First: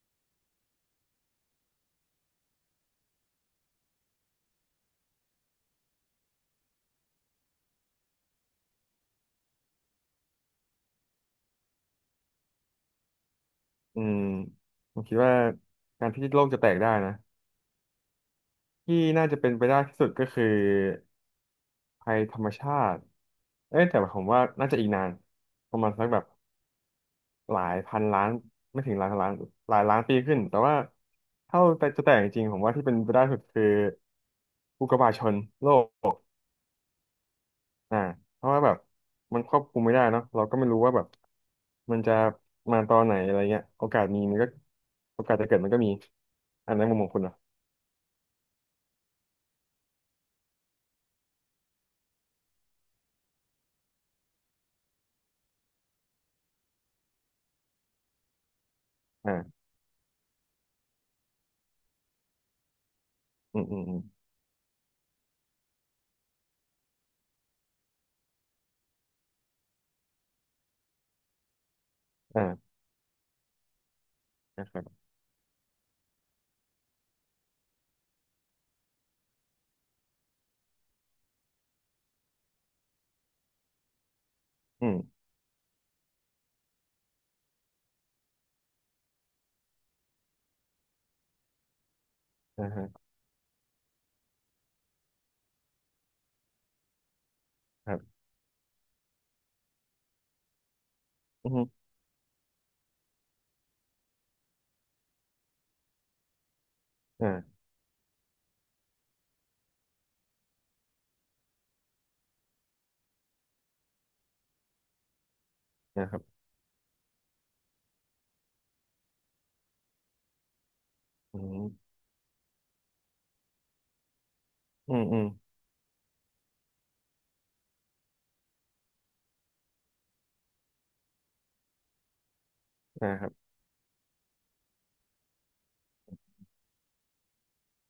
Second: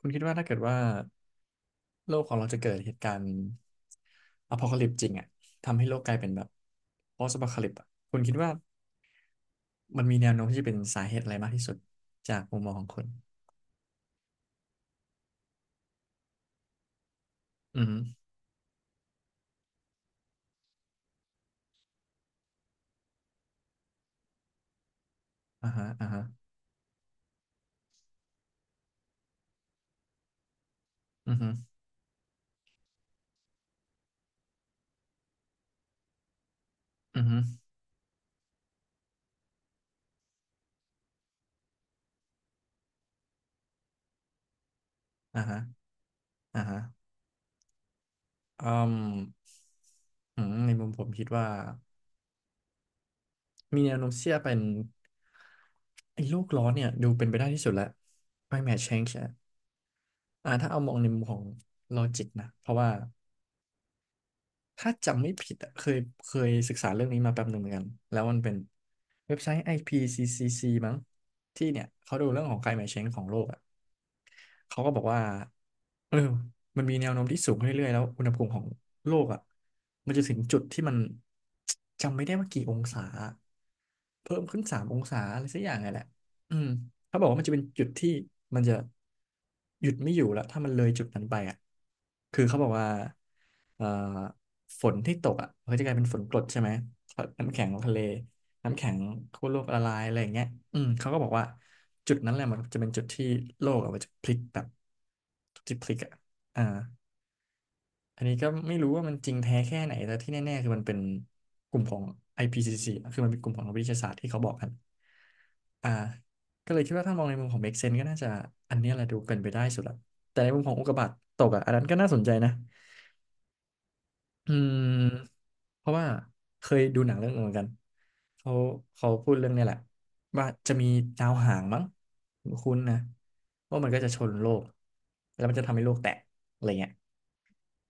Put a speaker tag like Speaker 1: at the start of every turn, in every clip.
Speaker 1: คุณคิดว่าถ้าเกิดว่าโลกของเราจะเกิดเหตุการณ์อพอลิปจริงอ่ะทำให้โลกกลายเป็นแบบ post apocalypse อะคุณคิดว่ามันมีแนวโน้มที่จะเป็นสาเหตุอะไรมากที่สุดจากมุมมองของคุณ
Speaker 2: อืมผมคิดว่าการที่โลกจะแตกได้นะ
Speaker 1: อือฮึ
Speaker 2: ที่น่าจะเป็นไปได้ที่สุดก็คือภัยธรรมชาติเอ้ยแต่ผมว่าน่าจะอีกนาน
Speaker 1: อ่า
Speaker 2: ประ
Speaker 1: ฮะ
Speaker 2: มาณสั
Speaker 1: อ่า
Speaker 2: กแบ
Speaker 1: ฮะ
Speaker 2: บหลายพันล้านไม่ถึงหลายพันล้านหลายล้านปีขึ้นแต่ว่า
Speaker 1: อือฮึ
Speaker 2: ถ้าแต่จะแตกจริงๆผมว่าที่เป็นไปได้สุดคืออุกกาบาตชนโลก
Speaker 1: อือฮึ
Speaker 2: อ่าเพราะว่าแบบมันควบคุมไม่ได้เนอะเราก็ไม่รู้ว่าแบบมันจะมาตอนไหนอะไรเงี้ยโอกาสมีมันก็โอกาส
Speaker 1: อ่า
Speaker 2: จะเกิ
Speaker 1: ฮะ
Speaker 2: ดมันก็มี
Speaker 1: อ่า
Speaker 2: อัน
Speaker 1: ฮะ
Speaker 2: นั้นมุมมองคุณนะ
Speaker 1: อืมในมุมผมคิดว่ามีแนวโน้มเสี่จงเป็นไอ้โลกร้อนเนี่ยดูเป็นไปได้ที่สุดแล้ว climate change อะ
Speaker 2: อ่า
Speaker 1: อ่าถ้าเอามองในมุมของ logic นะเพราะว่า
Speaker 2: อืมอืมอืม
Speaker 1: ถ้าจำไม่ผิดอะเคยศึกษาเรื่องนี้มาแป๊บหนึ่งเหมือนกันแล้วมันเป็นเว็บไซต์ IPCCC มั้งที่เนี่ยเขาดูเรื่องของ
Speaker 2: อ่า
Speaker 1: climate change ของโลกอะ
Speaker 2: นะค
Speaker 1: เขา
Speaker 2: รั
Speaker 1: ก็บ
Speaker 2: บ
Speaker 1: อกว่าเออมันมีแนวโน้มที่สูงขึ้นเรื่อยๆแล้วอุณหภูมิของโลกอะมันจะถึงจุดที่มัน จำไม่ได้ว่ากี่องศาเพิ่มขึ้นสาม
Speaker 2: อื
Speaker 1: อ
Speaker 2: ม
Speaker 1: งศาอะไรสักอย่างไงแหละอืม เขาบอกว่ามันจะเป็นจุดที่มันจะหยุดไม่อยู่แล้วถ้ามันเลยจุดนั้นไปอ่ะคือเขาบอ
Speaker 2: อ่า
Speaker 1: ก
Speaker 2: ฮะ
Speaker 1: ว่าเอ่อฝนที่ตกอ่ะมันก็จะกลายเป็นฝนกรดใช่ไหมน้ำแข็งของ
Speaker 2: ค
Speaker 1: ทะ
Speaker 2: รั
Speaker 1: เล
Speaker 2: บ
Speaker 1: น้ำแข็งขั้วโลกละลายอะไรอย่างเงี้ยอืมเขาก็บอกว่า
Speaker 2: อืม
Speaker 1: จุดนั้นแหละมันจะเป็นจุดที่โลกอะมันจะพลิกแบบจุดที่พลิกอ่ะอ่า
Speaker 2: อ่า
Speaker 1: อันนี้ก็ไม่รู้ว่ามันจริงแท้แค่ไหนแต่ที่แน่ๆคือมันเป็นกลุ่มของ IPCC คือมันเป็นกลุ่มของนักวิทยาศาสตร์ที่เขาบอกกันอ่า
Speaker 2: นะครับ
Speaker 1: ก็เลยคิดว่าถ้ามองในมุมของ make sense ก็น่าจะอันเนี้ยแหละดูเป็นไปได้สุดละแต่ในมุมของอุกกาบาต
Speaker 2: อื
Speaker 1: ตกอ่ะอันนั้น
Speaker 2: ม
Speaker 1: ก็น่าสนใจนะอืม
Speaker 2: อืมอืม
Speaker 1: เพราะว่าเคยดูหนังเรื่องหนึงเหมือนกันเขาเขาพูดเรื่องเนี้ยแหละว่าจะมีดาวหางมั้งคุ้นๆนะ
Speaker 2: อ่าครับ
Speaker 1: ว่ามันก็จะชนโลกแล้วมันจะทำให้โลกแตกอะไรเงี้ย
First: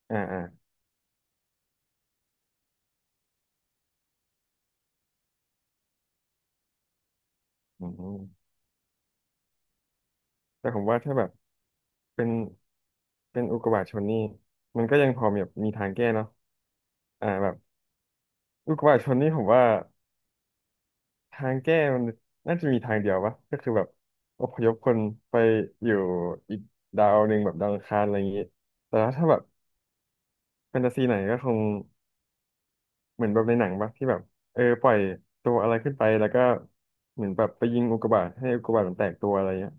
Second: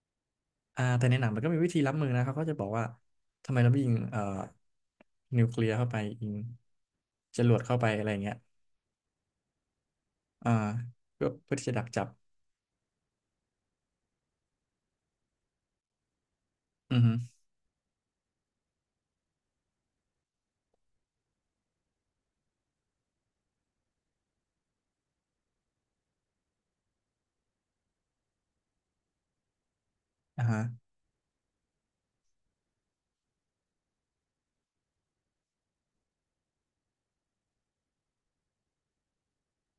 Speaker 2: อ่าอ่า
Speaker 1: อ่าแต่ในหนังมันก็มีวิธีรับมือนะเขาก็จะบอกว่าทำไมเราไม่ยิงนิวเคลียร์เข้าไปยิงจรวดเข้าไป
Speaker 2: อื
Speaker 1: อะไรอย่าง
Speaker 2: ม
Speaker 1: เงี้ยอ่า
Speaker 2: แต่ผมว่าถ้าแบ
Speaker 1: เพื่อ
Speaker 2: บ
Speaker 1: เพื่อที่จะดักจับ
Speaker 2: เป็นเป็นอุกกาบาตชนนี่มันก็ยังพอมีแบบมีทางแก้เนาะ
Speaker 1: อือฮึ
Speaker 2: แบบอุกกาบาตชนนี่ผมว่าทางแก้มันน่าจะมีทางเดียววะก็คือแบบอพยพคนไปอยู่อีกดาวหนึ่งแบบดาวอังคารอะไรอย่างงี้แต่ว่าถ้าแบบ
Speaker 1: อ่าฮะ
Speaker 2: แฟนตาซีไหนก็คง เหมือนแบบในหนังปะที่แบบเออปล่อยตัวอะไรขึ้นไปแล้วก็เหมือนแบบไปยิงอุกกาบาตให้อุกกาบาตมันแตกตัวอะไรเงี้ย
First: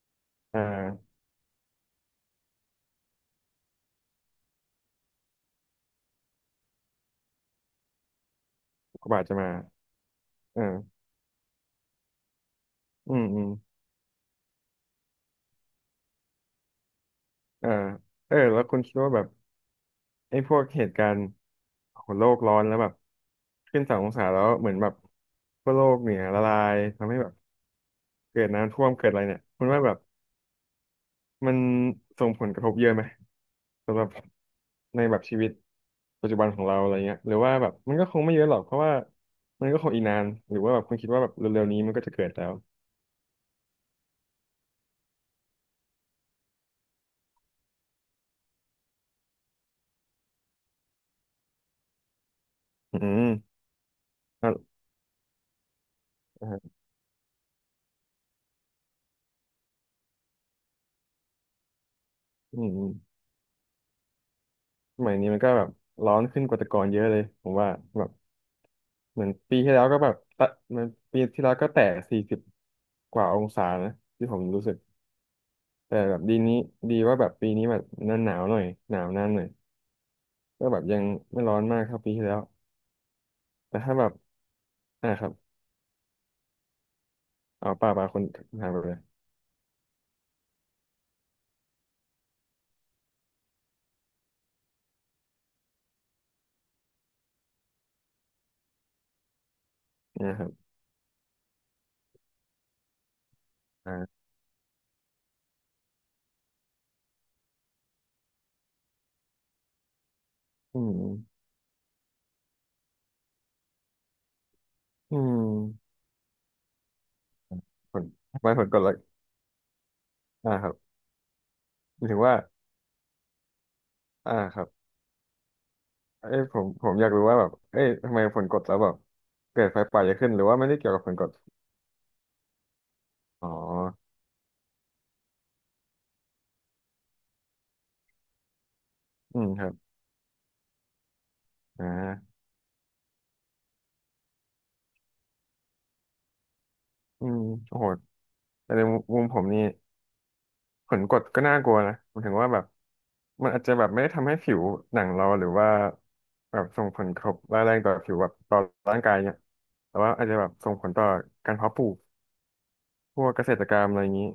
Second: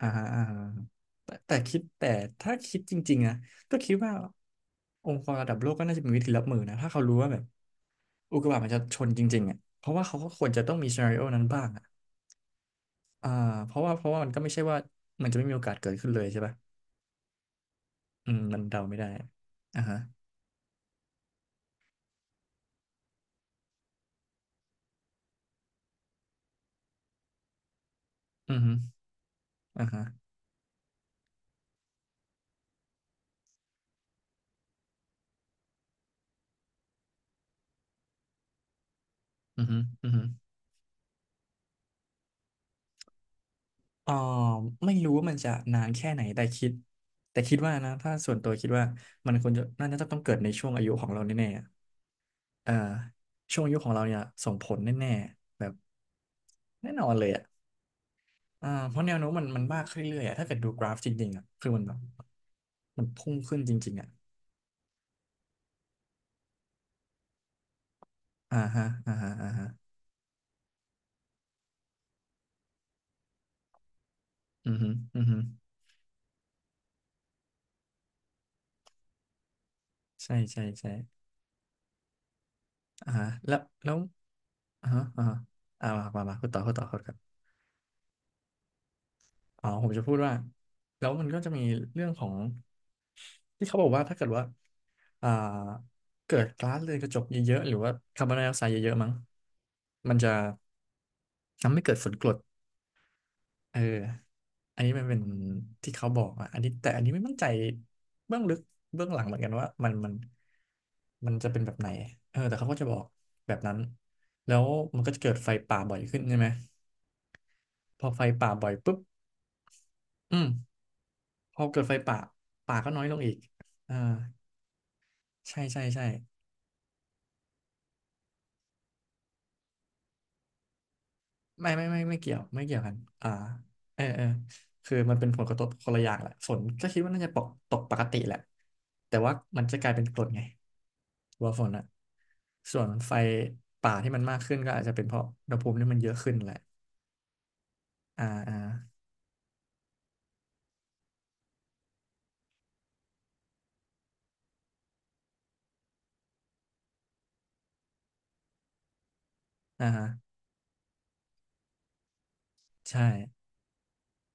Speaker 1: อ่าฮะอ่าฮะ
Speaker 2: อ่า
Speaker 1: แต่ถ้าคิดจริงๆนะก็คิดว่าองค์กรระดับโลกก็น่าจะมีวิธีรับมือนะถ้าเขารู้ว่าแบบอุกกาบาตมันจะช
Speaker 2: อุก
Speaker 1: น
Speaker 2: กาบา
Speaker 1: จ
Speaker 2: ตจะ
Speaker 1: ริง
Speaker 2: มา
Speaker 1: ๆอ่ะเพราะว่าเขาก็ควรจะ
Speaker 2: เอ
Speaker 1: ต้องมี
Speaker 2: อ
Speaker 1: ซีนาริโอนั้นบ้างอ่ะ
Speaker 2: อืม
Speaker 1: อ่า
Speaker 2: อืม
Speaker 1: เพราะว่ามันก็ไม่ใช่ว่ามันจะไม่มีโอกาสเกิดขึ้นเลยใช่ป่ะ
Speaker 2: เออ
Speaker 1: อื
Speaker 2: เออ
Speaker 1: มมั
Speaker 2: แล้
Speaker 1: น
Speaker 2: วคุ
Speaker 1: เดา
Speaker 2: ณคิ
Speaker 1: ไม่
Speaker 2: ด
Speaker 1: ได้
Speaker 2: ว่าแบบ
Speaker 1: อ่าฮะ
Speaker 2: ไอ้พวกเหตุการณ์ของโลกร้อนแล้วแบบขึ้นสององศาแล้วเหมือนแบบพวกโลกเนี่ยละลายทำให้แบบเกิด
Speaker 1: อือฮึ
Speaker 2: น้ำท่วมเกิดอะไรเนี่ยคุณว่า
Speaker 1: อ่า
Speaker 2: แบบ
Speaker 1: ฮะ
Speaker 2: มันส่งผลกระทบเยอะไหมสำหรับในแบบชีวิต ปัจจุบันของเราอะไรเงี้ยหรือว่าแบบมันก็คงไม่เยอะหรอกเพราะว่า
Speaker 1: อื
Speaker 2: มั
Speaker 1: อ
Speaker 2: นก็
Speaker 1: ฮึ
Speaker 2: คงอีก
Speaker 1: อือ
Speaker 2: นา
Speaker 1: ฮึ
Speaker 2: นหรือว่าแบบคุณคิดว่าแบบเร็วๆนี้มันก็จะเกิดแล้ว
Speaker 1: อ่อไม่รู้ว่ามันจะนานแค่ไหนแต่คิดว่านะถ้าส่วนตัวคิดว่ามันควรจะน่าจะต้องเกิดในช่วงอายุของเราแน่ๆอะเอ่า
Speaker 2: อืม
Speaker 1: ช่วงอายุของเราเนี่ยส่งผ
Speaker 2: อ่ะ
Speaker 1: ลแน่ๆแบบ
Speaker 2: อ่ะ
Speaker 1: แน่นอนเลยอ่ะอ่าเพราะแนวโน้มมันมากขึ้นเรื่อยๆอะถ้าเกิดดูกราฟจริงๆอ่ะคือมันแบบ
Speaker 2: อืม
Speaker 1: มันพุ่งขึ้นจริงๆอ่ะ
Speaker 2: สมัยนี้มันก็แบบร้อนขึ้นกว่าแต่ก่อนเยอะเลยผมว่าแบบ
Speaker 1: อ่าฮะอ่า
Speaker 2: เหมือ
Speaker 1: ฮะ
Speaker 2: น
Speaker 1: อ่า
Speaker 2: ปี
Speaker 1: ฮะ
Speaker 2: ที่แล้วก็แบบตะมันปีที่แล้วก็แตะสี่สิบกว่าองศานะที่ผมรู้
Speaker 1: อื
Speaker 2: สึก
Speaker 1: อฮึอือฮึ
Speaker 2: แต่แบบดีนี้ดีว่าแบบปีนี้แบบหน้าหนาวหน่อยหนาวนานหน่อย
Speaker 1: ใช่ใช่
Speaker 2: ก็แบบ
Speaker 1: ใช่
Speaker 2: ยังไม่ร้อนมากเท่าปีที่แล้ว
Speaker 1: อ่าฮะแล้ว
Speaker 2: แต่
Speaker 1: แล้
Speaker 2: ถ้า
Speaker 1: ว
Speaker 2: แบบ
Speaker 1: อ่าฮะ
Speaker 2: อ่า
Speaker 1: อ่า
Speaker 2: ครับ
Speaker 1: ฮะอ่ามามามาพูดต่อพูดต่อพูดต่อ
Speaker 2: เอาป่าคนถามไปเลย
Speaker 1: อ๋อผมจะพูดว่าแล้วมันก็จะมีเรื่องของที่เขาบอกว่าถ้าเกิดว่าอ่าเกิดก๊าซเรือนกระจกเยอะๆหรือว่าคาร์บอนไดออกไซด์เยอะๆมั้งมันจะ
Speaker 2: นะครับ
Speaker 1: ทำให้เกิดฝนกรดเออ
Speaker 2: อ่า
Speaker 1: อันนี้มันเป็นที่เขาบอกอ่ะอันนี้แต่อันนี้ไม่มั่นใจเบื้องลึกเบื้องหลังเหมือนกันว่ามัน
Speaker 2: อืม
Speaker 1: มันจะเป็นแบบไหนเออแต่เขาก็จะบอกแบบนั้นแล้วมันก็
Speaker 2: อื
Speaker 1: จะเกิด
Speaker 2: ม
Speaker 1: ไฟป่าบ่อยขึ้นใช่ไหม
Speaker 2: ผ
Speaker 1: พ
Speaker 2: ล
Speaker 1: อไฟ
Speaker 2: ทำไม
Speaker 1: ป่า
Speaker 2: ผล
Speaker 1: บ่อย
Speaker 2: กดแล้ว
Speaker 1: ปุ๊บอื
Speaker 2: อ่าครับ
Speaker 1: มพอเกิดไฟ
Speaker 2: หมาย
Speaker 1: ป่า
Speaker 2: ถึงว่า
Speaker 1: ป่าก็น้อยลงอีกอ่า
Speaker 2: อ่าครับ
Speaker 1: ใช่ใช่ใช่
Speaker 2: เอ้ยผมอยากรู้ว่าแบบเอ้ยทำไมผลกดแล้วแบบเกิดไฟป่าเยอะขึ้นหรือว่าไม่ได้เกี่ยวกับผลกด
Speaker 1: ไม่เกี่ยวไม่เกี่ยวกันอ่า
Speaker 2: อ๋อ
Speaker 1: เออเออคือมันเป็นผลกระทบคนละอย่างแหละฝนก็คิดว่าน่าจะปกตกปกติแหละแต่ว่า
Speaker 2: อืมค
Speaker 1: มัน
Speaker 2: รับ
Speaker 1: จะกลายเป็นกรดไงตัวฝนอะ
Speaker 2: อ่า
Speaker 1: ส่วนไฟป่าที่มันมากขึ้นก็อาจจะเป็นเพราะอุณหภูมิที่มันเยอะขึ้นแหละ
Speaker 2: อืมโอ้โห
Speaker 1: อ่า
Speaker 2: แต่ในมุมผมนี่ผลกดก็น่ากลัวนะหมายถึงว่าแบบมันอาจจะแบบไม่ได้ทำให้ผิวหนังเราหรือว่าแบบส่งผลกระทบร้ายแรงต่อผิวแบบต่อร่างกายเนี่ย
Speaker 1: อ่า
Speaker 2: แต่
Speaker 1: ฮะ
Speaker 2: ว่าอาจจะแบบส่งผลต่อการเพาะปลูก
Speaker 1: ใช่
Speaker 2: พวกเกษตรกรรมอะไรอย่างนี้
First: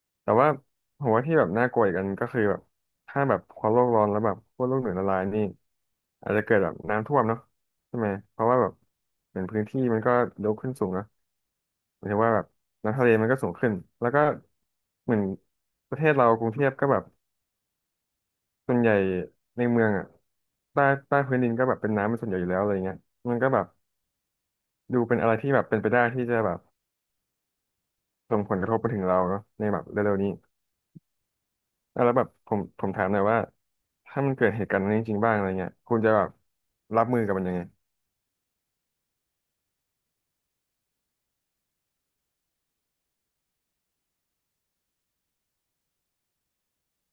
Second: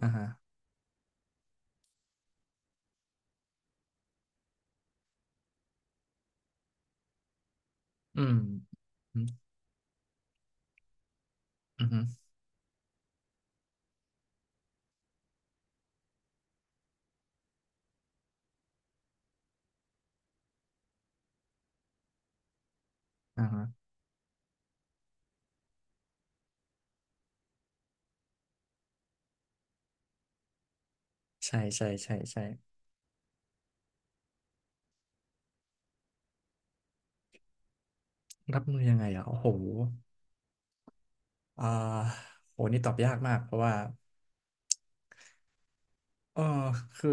Speaker 1: อ่าฮะ
Speaker 2: แต่ว่าผมว่าที่แบบน่ากลัวอีกอันก็คือแบบถ้าแบบความโลกร้อนแล้วแบบขั้วโลกเหนือละลายนี่อาจจะเกิดแบบน้ำท่วมเนาะใช่ไหม
Speaker 1: อืม
Speaker 2: เพราะว่าแบบ
Speaker 1: อืม
Speaker 2: เหมือนพื้นที่มันก็ยกขึ้นสูงเนอะ
Speaker 1: อื
Speaker 2: หมา
Speaker 1: ม
Speaker 2: ยถึงว่าแบบน้ำทะเลมันก็สูงขึ้นแล้วก็เหมือนประเทศเรากรุงเทพก็แบบส่วนใหญ่ในเมืองอ่ะใต้ใต้พื้นดินก็แบบเป็นน้ำเป็นส่วนใหญ่อยู่แล้วอะไรเงี้ยมัน
Speaker 1: อ่า
Speaker 2: ก็แบ
Speaker 1: ฮะ
Speaker 2: บดูเป็นอะไรที่แบบเป็นไปได้ที่จะแบบส่งผลกระทบไปถึงเราเนาะในแบบเร็วๆนี้
Speaker 1: ใช่ใช่
Speaker 2: อ่ะแล้
Speaker 1: ใช่
Speaker 2: วแบบ
Speaker 1: ใช่
Speaker 2: ผมถามหน่อยว่าถ้ามันเกิดเหตุการณ์นั้นจริงๆบ้างอะไรเงี้ยคุณจะแบบรับมือกับมันยังไง
Speaker 1: รับมือยังไงอ่ะโอ้โหอ่าโหนี่ตอบยากมากเพราะว่าเออคือ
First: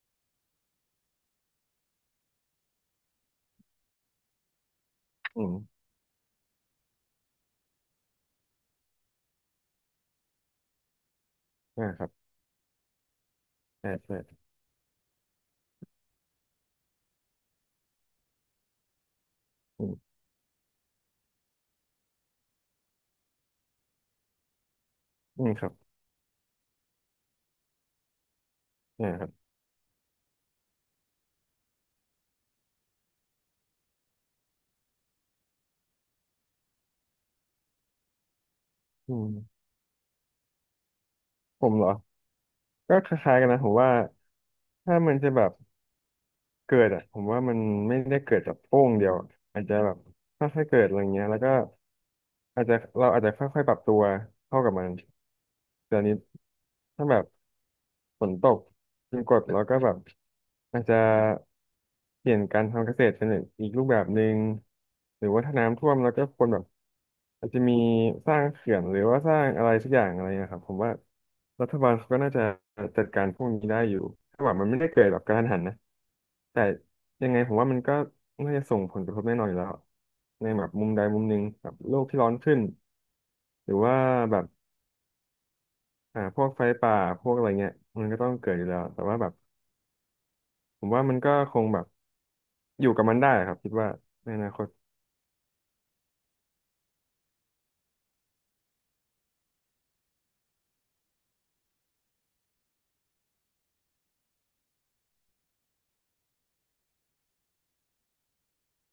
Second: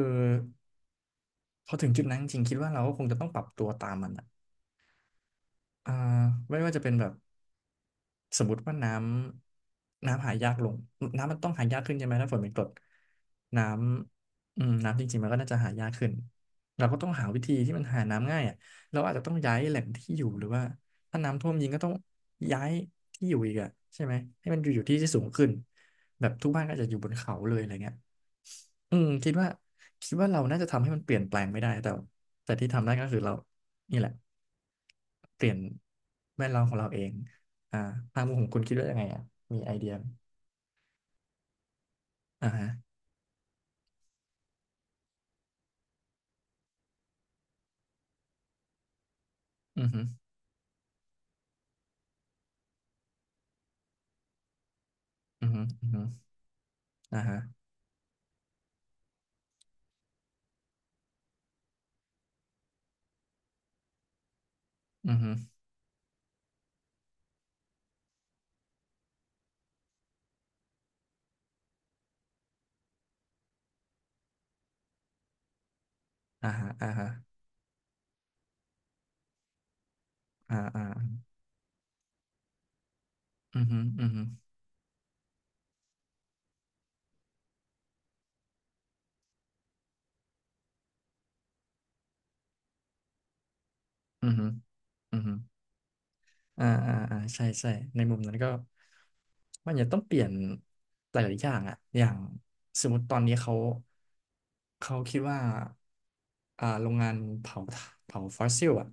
Speaker 1: พอถึงจุดนั้นจริงๆคิดว่าเราก็คงจะต้องปรับตัวตามมันอ่ะ
Speaker 2: อืม
Speaker 1: อ่าไม่ว่าจะเป็นแบบสมมติว่าน้ำหายากลงน้ำมันต้องหายาก
Speaker 2: นี่า
Speaker 1: ขึ้น
Speaker 2: ค
Speaker 1: ใช่
Speaker 2: รั
Speaker 1: ไห
Speaker 2: บ
Speaker 1: มถ้าฝนเป็นกรดน้
Speaker 2: ใช่ใช่
Speaker 1: ำน้ำจริงๆมันก็น่าจะหายากขึ้นเราก็ต้องหาวิธีที่มันหาน้ำง่ายอ่ะเราอาจจะต้องย้ายแหล่
Speaker 2: อื
Speaker 1: ง
Speaker 2: ม
Speaker 1: ที่อยู่หรือว่าถ้าน้ำท่วมจริงก็ต้องย้ายที่อยู่อีกอ่ะใช่ไหมให้มันอยู่ที่ที่สูง
Speaker 2: อื
Speaker 1: ขึ้น
Speaker 2: มครับ
Speaker 1: แบบทุกบ้านก็จะอยู่บนเขาเลยอะไรเงี้ย อืม
Speaker 2: นี่าครั
Speaker 1: คิด
Speaker 2: บ
Speaker 1: ว่าคิดว่าเราน่าจะทำให้มันเปลี่ยนแปลงไม่ได้แต่ที่ทำได้ก็คือเรานี่แหละเปลี่ยนแวดล้อมของเราเองอ่าทางมุมของคุณคิดว่ายังไง
Speaker 2: อื
Speaker 1: อ่ะ
Speaker 2: ม
Speaker 1: มีไอเดียไหม
Speaker 2: ผมเหรอ
Speaker 1: อ่าฮะ
Speaker 2: ก็คล้ายๆกันนะผมว่าถ้ามันจะแบบเกิดอ่ะผมว่ามันไม่ได้เกิดจากโป้งเดียวอะอาจจะ
Speaker 1: อือ
Speaker 2: แบบ
Speaker 1: ฮึ
Speaker 2: ค่อยๆเกิดอะไรเงี้ยแล้วก็อาจจะเราอาจจะค่อยๆปรับตัวเข้ากับมัน
Speaker 1: อือฮึอือ
Speaker 2: แต่
Speaker 1: ฮึ
Speaker 2: อันนี้ถ้าแบ
Speaker 1: อ่า
Speaker 2: บ
Speaker 1: ฮะ
Speaker 2: ฝนตกจึงกดแล้วก็แบบอาจจะ เปลี่ยนการทำเกษตรเป็นอีกรูปแบบหนึ่ง
Speaker 1: อือ
Speaker 2: หรื
Speaker 1: ฮึ
Speaker 2: อว่าถ้าน้ำท่วมเราก็ควรแบบอาจจะมีสร้างเขื่อนหรือว่าสร้างอะไรสักอย่างอะไรนะครับผมว่ารัฐบาลเขาก็น่าจะจัดการพวกนี้ได้อยู่ถ้าแบบมันไม่ได้เกิดแบบกระทันหันนะ
Speaker 1: อ่า
Speaker 2: แต่
Speaker 1: ฮะอ่าฮะ
Speaker 2: ยังไงผมว่ามันก็น่าจะส่งผลกระทบแน่นอนอยู่แล้วใน
Speaker 1: อ่า
Speaker 2: แบบ
Speaker 1: อ่า
Speaker 2: มุมใดมุมหนึ่งแบบโลกที่ร้อนขึ้น
Speaker 1: อือ
Speaker 2: หรือ
Speaker 1: ฮึ
Speaker 2: ว่า
Speaker 1: อือฮึ
Speaker 2: แบบพวกไฟป่าพวกอะไรเงี้ยมันก็ต้องเกิดอยู่แล้วแต่ว่าแบบผมว่ามันก็คงแบบอยู่กับมันได้ครับคิดว่า
Speaker 1: อื
Speaker 2: ใน
Speaker 1: อ
Speaker 2: อ
Speaker 1: ฮึ
Speaker 2: นาคต
Speaker 1: อือฮึ อ่าอ่าอ่าใช่ใช่ในมุมนั้นก็มันจะต้องเปลี่ยนหลายๆอย่างอะอย่างสมมติตอนนี้เขาคิดว่าโรงงานเผาฟอสซิลอะ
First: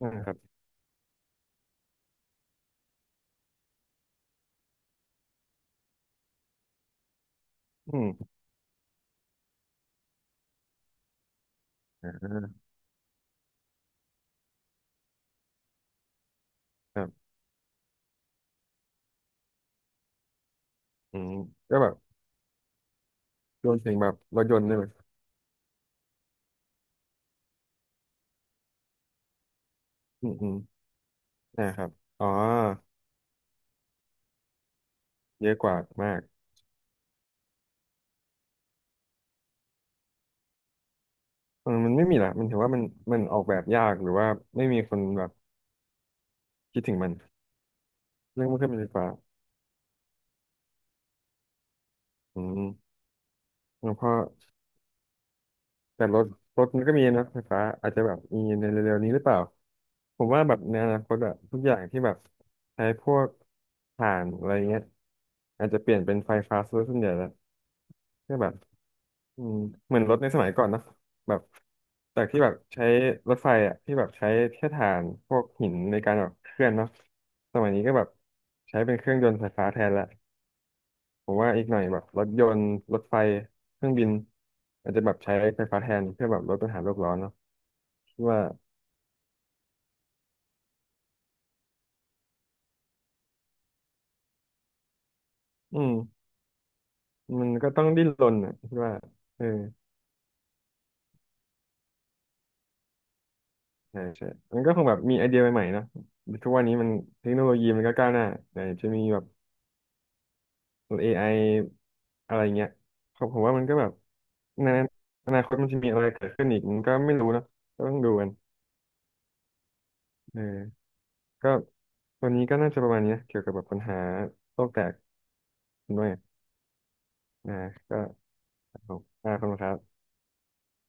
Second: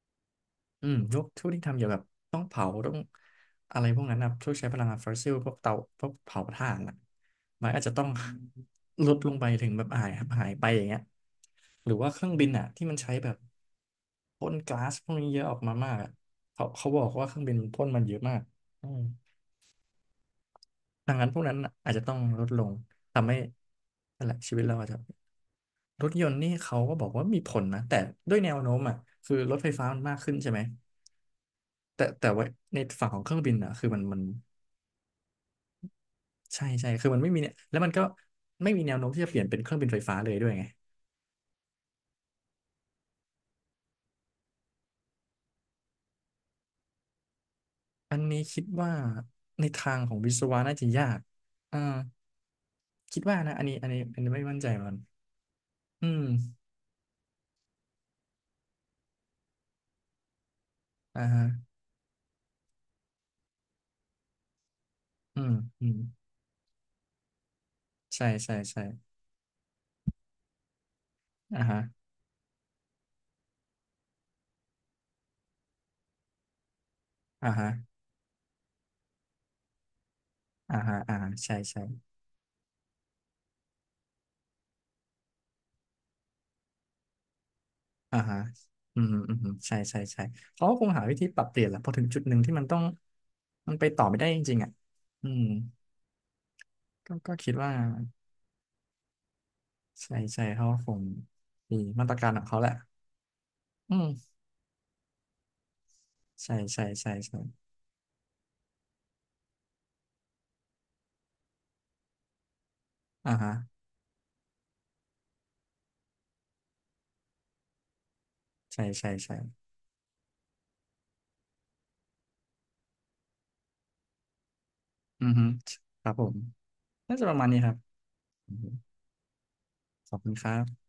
Speaker 2: อ่าครับ
Speaker 1: อืมพวกทุกที่ทำเกี่ยวกับต้องเผาต้องอะไรพวกนั้นนะพวกใช้พลังงานฟอสซิลพวกเตาพวกเผาถ่านอ่ะมันอาจจะ
Speaker 2: อื
Speaker 1: ต้อง
Speaker 2: ม
Speaker 1: ลดลงไปถึงแบบหายไปอย่างเงี้ยหรือว่า
Speaker 2: อ่
Speaker 1: เครื่องบิน
Speaker 2: า
Speaker 1: อ่ะที่มันใช้แบบพ่นก๊าซพวกนี้เยอะออกมามากอะเขา
Speaker 2: ค
Speaker 1: บ
Speaker 2: รั
Speaker 1: อก
Speaker 2: บ
Speaker 1: ว่าเครื่องบินมันพ่นมันเยอะมากอืมดัง
Speaker 2: อื
Speaker 1: นั้น
Speaker 2: ม
Speaker 1: พวกนั้นน่ะ
Speaker 2: ก็แบ
Speaker 1: อาจ
Speaker 2: บ
Speaker 1: จะต้องลดลงทำให้
Speaker 2: รวมถึงแบบ
Speaker 1: นั่นแหละ
Speaker 2: รถ
Speaker 1: ชี
Speaker 2: ย
Speaker 1: วิ
Speaker 2: น
Speaker 1: ต
Speaker 2: ต์
Speaker 1: เรา
Speaker 2: ด้วยไหม
Speaker 1: อาจจะรถยนต์นี่เขาก็บอกว่ามีผลนะแต่ด้วยแนวโน้มอ่ะคือรถไฟฟ้ามันมาก
Speaker 2: อื
Speaker 1: ขึ้
Speaker 2: ม
Speaker 1: น
Speaker 2: อื
Speaker 1: ใช่
Speaker 2: ม
Speaker 1: ไหม
Speaker 2: อ่าครับ
Speaker 1: แต่
Speaker 2: อ๋
Speaker 1: แต่
Speaker 2: อ
Speaker 1: ว่าในฝั่งของเครื่องบินอ่ะคือมัน
Speaker 2: เยอะกว่ามาก
Speaker 1: ใช่ใช่คือมันไม่มีเนี่ยแล้วมันก็ไม่มีแนวโน้มที่จะเปลี่ยนเป็นเครื่องบินไฟฟ้าเลยด้วยไง
Speaker 2: เออมันไม่มีละมันถือว่ามันออกแบบยากหรือว่าไม่มีคนแบบคิดถึงมัน
Speaker 1: อันนี้
Speaker 2: เรื่องเค
Speaker 1: คิด
Speaker 2: รื่องบินไฟ
Speaker 1: ว่า
Speaker 2: ฟ้า
Speaker 1: ในทางของวิศวะน่าจะยากอ่า
Speaker 2: อืม
Speaker 1: คิดว่านะอันนี้อัน
Speaker 2: แล้ว
Speaker 1: นี้
Speaker 2: พอ
Speaker 1: อันนี้ไม่มั่นใจเหมือนกัน
Speaker 2: แต่
Speaker 1: อื
Speaker 2: ร
Speaker 1: ม
Speaker 2: ถรถมันก็มีนะไฟฟ้าอาจจะแบบมีในเร็วๆนี้หรือเปล่า ผมว่าแบบในอนาคต
Speaker 1: อ่า
Speaker 2: อะ
Speaker 1: ฮะ
Speaker 2: ทุกอย่างที่แบบใช้พวกถ่านอะไรเงี้ย
Speaker 1: อืม
Speaker 2: อาจจะ
Speaker 1: อื
Speaker 2: เปลี่
Speaker 1: ม
Speaker 2: ยนเป็นไฟฟ้าซะส่วนใหญ่แล้ว
Speaker 1: ใช่
Speaker 2: ก็แบ
Speaker 1: ใช่
Speaker 2: บ
Speaker 1: ใช่
Speaker 2: อืมเหมือนรถในสมัยก่อนเนอะแบบ
Speaker 1: อ่าฮะ
Speaker 2: จากที่แบบใช้รถไฟอ่ะที่แบบใช้แค่ถ่านพวกหินในการแบบเคลื่อนเนาะ
Speaker 1: อ่า
Speaker 2: สมั
Speaker 1: ฮะ
Speaker 2: ยนี้ก็แบบใช้เป็นเครื่องยนต์ไฟฟ้าแทนละ
Speaker 1: อ่าฮะอ่า
Speaker 2: ผ
Speaker 1: ฮะ
Speaker 2: มว่า
Speaker 1: ใช่
Speaker 2: อีกหน่
Speaker 1: ใช่
Speaker 2: อยแบบรถยนต์รถไฟเครื่องบินอาจจะแบบใช้ไฟฟ้าแทนเพื่อแบบลดปัญหาโลกร้อนเนาะคิ
Speaker 1: อ่า
Speaker 2: ด
Speaker 1: ฮะ
Speaker 2: ว่า
Speaker 1: อืมอืมอืมใช่ใช่ใช่เขาก็คงหาวิธีปรับเปลี่ยนแหละพอถึงจุดหนึ่งที่มันต้องมันไปต่อไม่ได้จริงๆอ่ะอืม
Speaker 2: อืม
Speaker 1: ก็
Speaker 2: มั
Speaker 1: คิ
Speaker 2: น
Speaker 1: ด
Speaker 2: ก็
Speaker 1: ว่า
Speaker 2: ต้องดิ้นรนอ่ะคิดว่าเออ
Speaker 1: ใช่ใช่เขาคงมีมาตรการของเขาแหละอื
Speaker 2: ใช่ใช่
Speaker 1: ม
Speaker 2: มันก็คงแบบมีไอเดียใหม่ๆเนาะทุ
Speaker 1: ใช่
Speaker 2: กวันนี้
Speaker 1: ใช่
Speaker 2: มัน
Speaker 1: ใช่
Speaker 2: เทค
Speaker 1: ใช่
Speaker 2: โนโลยีมันก็ก้าวหน้าไหนจะมีแบบ AI อะไรเงี้ยครับ
Speaker 1: อ่า
Speaker 2: ผม
Speaker 1: ฮะ
Speaker 2: ว่ามันก็แบบ ในอนาคตมันจะมีอะไรเกิดขึ้นอีกมันก็ไม่รู้เนอะก็ต้องดูกัน
Speaker 1: ใช่ใช่ใช่
Speaker 2: เออก็วันนี้ก็น่าจะประมาณนี้นะเกี่ยวกับแบบปัญหาโลกแตก
Speaker 1: อือฮึ
Speaker 2: ด้
Speaker 1: ค
Speaker 2: ว
Speaker 1: รั
Speaker 2: ย
Speaker 1: บผมน่าจะประมาณ
Speaker 2: นะ
Speaker 1: นี้ครับ
Speaker 2: ก็
Speaker 1: อือฮึ
Speaker 2: รบอ่าขอบคุณครับ
Speaker 1: ขอบคุณครับ